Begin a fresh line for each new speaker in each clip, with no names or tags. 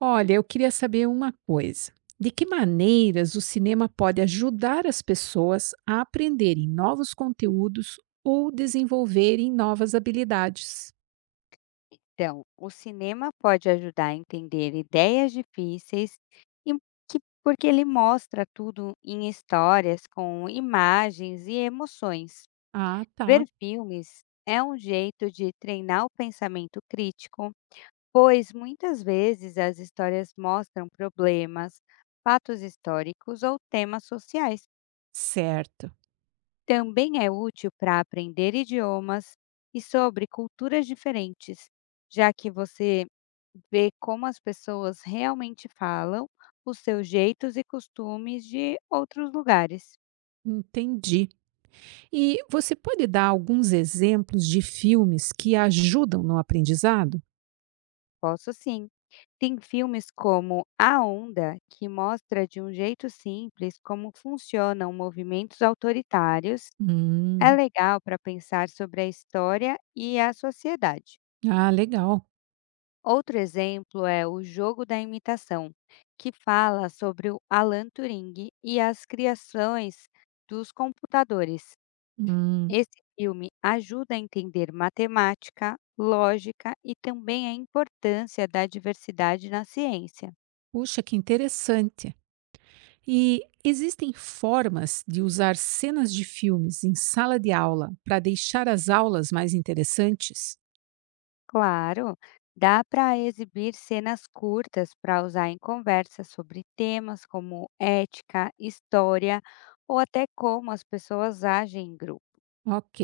Olha, eu queria saber uma coisa. De que maneiras o cinema pode ajudar as pessoas a aprenderem novos conteúdos ou desenvolverem novas habilidades?
Então, o cinema pode ajudar a entender ideias difíceis e porque ele mostra tudo em histórias com imagens e emoções.
Ah,
Ver
tá.
filmes é um jeito de treinar o pensamento crítico, pois muitas vezes as histórias mostram problemas, fatos históricos ou temas sociais.
Certo.
Também é útil para aprender idiomas e sobre culturas diferentes, já que você vê como as pessoas realmente falam, os seus jeitos e costumes de outros lugares.
Entendi. E você pode dar alguns exemplos de filmes que ajudam no aprendizado?
Posso sim. Tem filmes como A Onda, que mostra de um jeito simples como funcionam movimentos autoritários. É
Hum.
legal para pensar sobre a história e a sociedade.
Ah, legal.
Outro exemplo é O Jogo da Imitação, que fala sobre o Alan Turing e as criações dos computadores.
Hum.
Esse filme ajuda a entender matemática, lógica e também a importância da diversidade na ciência.
Puxa, que interessante. E existem formas de usar cenas de filmes em sala de aula para deixar as aulas mais interessantes?
Claro, dá para exibir cenas curtas para usar em conversas sobre temas como ética, história ou até como as pessoas agem em grupo.
Ok.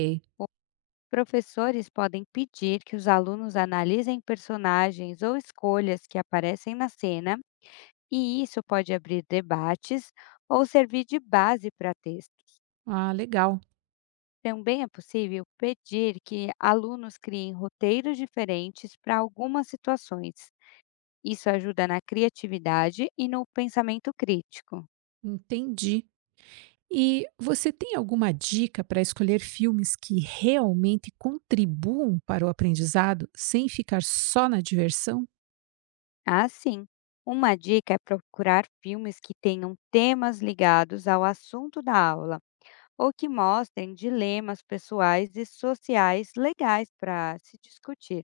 Professores podem pedir que os alunos analisem personagens ou escolhas que aparecem na cena, e isso pode abrir debates ou servir de base para texto.
Ah, legal.
Também é possível pedir que alunos criem roteiros diferentes para algumas situações. Isso ajuda na criatividade e no pensamento crítico.
Entendi. E você tem alguma dica para escolher filmes que realmente contribuam para o aprendizado sem ficar só na diversão?
Assim, uma dica é procurar filmes que tenham temas ligados ao assunto da aula ou que mostrem dilemas pessoais e sociais legais para se discutir.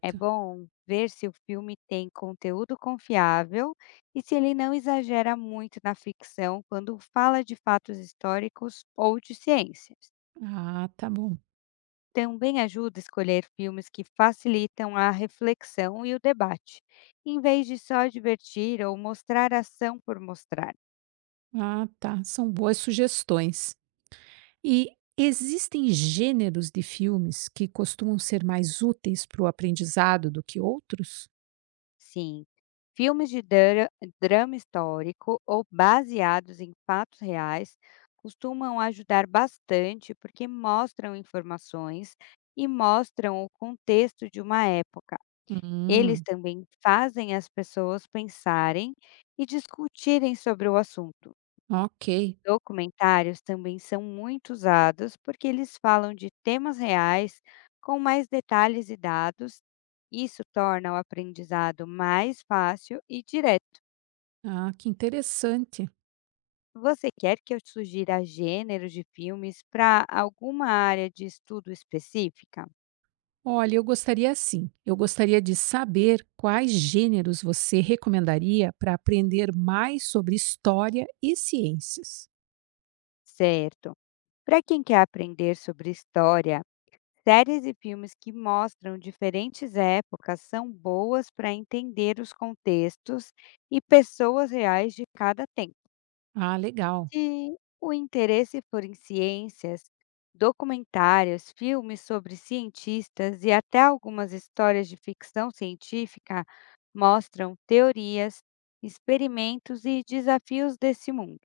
É bom ver se o filme tem conteúdo confiável e se ele não exagera muito na ficção quando fala de fatos históricos ou de ciências.
Ah, tá bom.
Também ajuda a escolher filmes que facilitam a reflexão e o debate, em vez de só divertir ou mostrar ação por mostrar.
Ah, tá. São boas sugestões. E existem gêneros de filmes que costumam ser mais úteis para o aprendizado do que outros?
Sim. Filmes de drama histórico ou baseados em fatos reais costumam ajudar bastante porque mostram informações e mostram o contexto de uma época. Eles
Hum,
também fazem as pessoas pensarem e discutirem sobre o assunto.
ok.
Documentários também são muito usados porque eles falam de temas reais com mais detalhes e dados. Isso torna o aprendizado mais fácil e direto.
Ah, que interessante.
Você quer que eu sugira gêneros de filmes para alguma área de estudo específica?
Olha, eu gostaria sim. Eu gostaria de saber quais gêneros você recomendaria para aprender mais sobre história e ciências.
Certo. Para quem quer aprender sobre história, séries e filmes que mostram diferentes épocas são boas para entender os contextos e pessoas reais de cada tempo.
Ah, legal.
Sim, o interesse por em ciências, documentários, filmes sobre cientistas e até algumas histórias de ficção científica mostram teorias, experimentos e desafios desse mundo.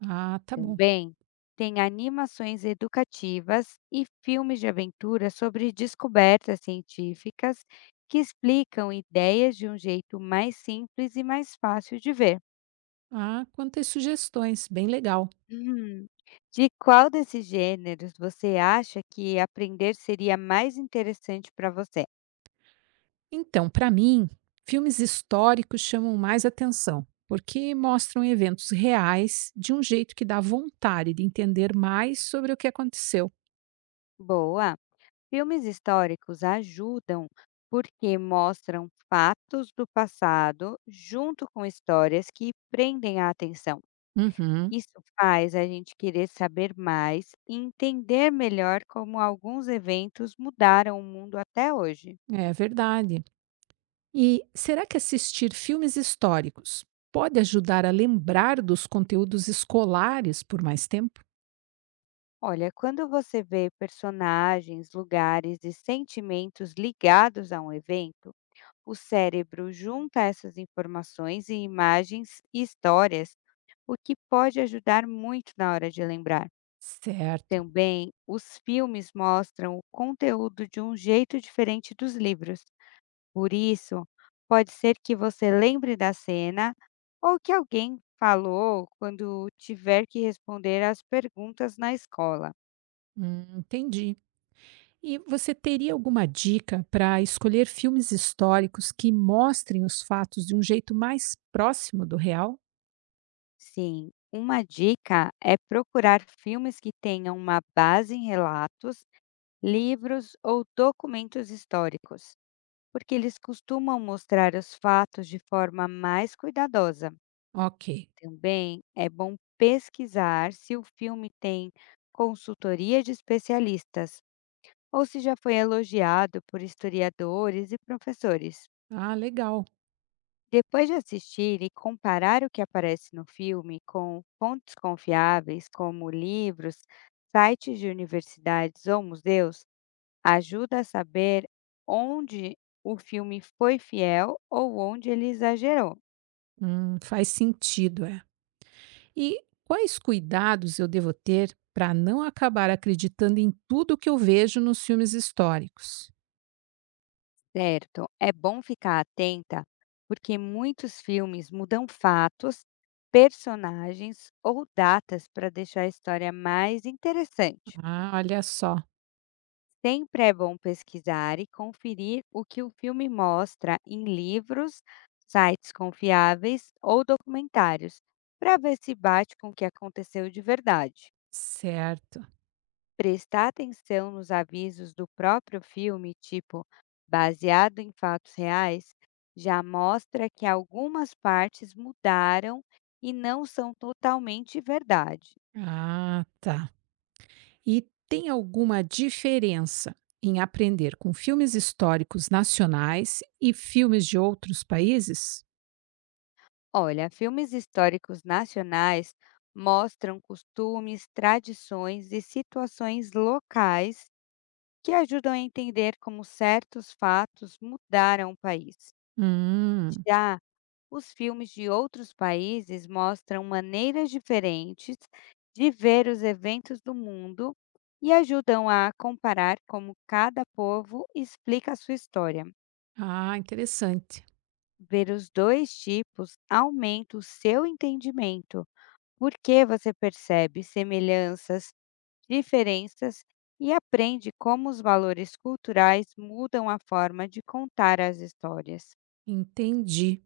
Ah, tá bom.
Também tem animações educativas e filmes de aventura sobre descobertas científicas que explicam ideias de um jeito mais simples e mais fácil de ver.
Ah, quantas sugestões. Bem legal.
Hum. De qual desses gêneros você acha que aprender seria mais interessante para você?
Então, para mim, filmes históricos chamam mais atenção, porque mostram eventos reais de um jeito que dá vontade de entender mais sobre o que aconteceu.
Boa! Filmes históricos ajudam porque mostram fatos do passado junto com histórias que prendem a atenção.
Uhum.
Isso faz a gente querer saber mais e entender melhor como alguns eventos mudaram o mundo até hoje.
É verdade. E será que assistir filmes históricos pode ajudar a lembrar dos conteúdos escolares por mais tempo?
Olha, quando você vê personagens, lugares e sentimentos ligados a um evento, o cérebro junta essas informações e imagens e histórias, o que pode ajudar muito na hora de lembrar.
Certo.
Também, os filmes mostram o conteúdo de um jeito diferente dos livros. Por isso, pode ser que você lembre da cena ou que alguém falou quando tiver que responder às perguntas na escola.
Entendi. E você teria alguma dica para escolher filmes históricos que mostrem os fatos de um jeito mais próximo do real?
Sim, uma dica é procurar filmes que tenham uma base em relatos, livros ou documentos históricos, porque eles costumam mostrar os fatos de forma mais cuidadosa.
Ok.
Também é bom pesquisar se o filme tem consultoria de especialistas ou se já foi elogiado por historiadores e professores.
Ah, legal.
Depois de assistir e comparar o que aparece no filme com fontes confiáveis, como livros, sites de universidades ou museus, ajuda a saber onde o filme foi fiel ou onde ele exagerou,
Faz sentido, é. E quais cuidados eu devo ter para não acabar acreditando em tudo que eu vejo nos filmes históricos?
certo? É bom ficar atenta, porque muitos filmes mudam fatos, personagens ou datas para deixar a história mais interessante.
Ah, olha só.
Sempre é bom pesquisar e conferir o que o filme mostra em livros, sites confiáveis ou documentários, para ver se bate com o que aconteceu de verdade.
Certo.
Prestar atenção nos avisos do próprio filme, tipo baseado em fatos reais, já mostra que algumas partes mudaram e não são totalmente verdade.
Ah, tá. E tem alguma diferença em aprender com filmes históricos nacionais e filmes de outros países?
Olha, filmes históricos nacionais mostram costumes, tradições e situações locais que ajudam a entender como certos fatos mudaram o país.
Hum.
Já os filmes de outros países mostram maneiras diferentes de ver os eventos do mundo e ajudam a comparar como cada povo explica a sua história.
Ah, interessante.
Ver os dois tipos aumenta o seu entendimento, por que você percebe semelhanças, diferenças e aprende como os valores culturais mudam a forma de contar as histórias.
Entendi.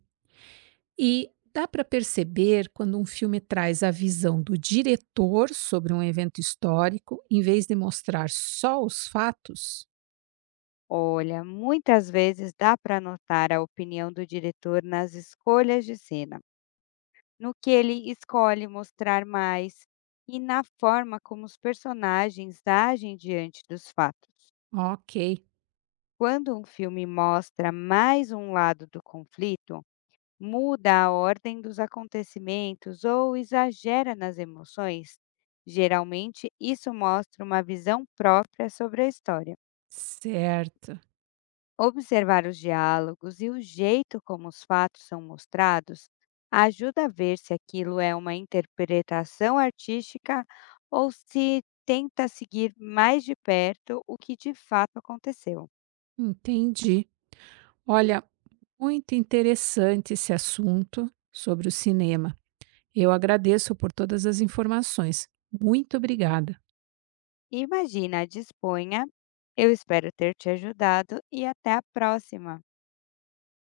E dá para perceber quando um filme traz a visão do diretor sobre um evento histórico, em vez de mostrar só os fatos?
Olha, muitas vezes dá para notar a opinião do diretor nas escolhas de cena, no que ele escolhe mostrar mais e na forma como os personagens agem diante dos fatos.
Ok,
Quando um filme mostra mais um lado do conflito, muda a ordem dos acontecimentos ou exagera nas emoções, geralmente isso mostra uma visão própria sobre a história.
certo,
Observar os diálogos e o jeito como os fatos são mostrados ajuda a ver se aquilo é uma interpretação artística ou se tenta seguir mais de perto o que de fato aconteceu.
entendi. Olha, muito interessante esse assunto sobre o cinema. Eu agradeço por todas as informações. Muito obrigada.
Imagina, disponha. Eu espero ter te ajudado e até a próxima!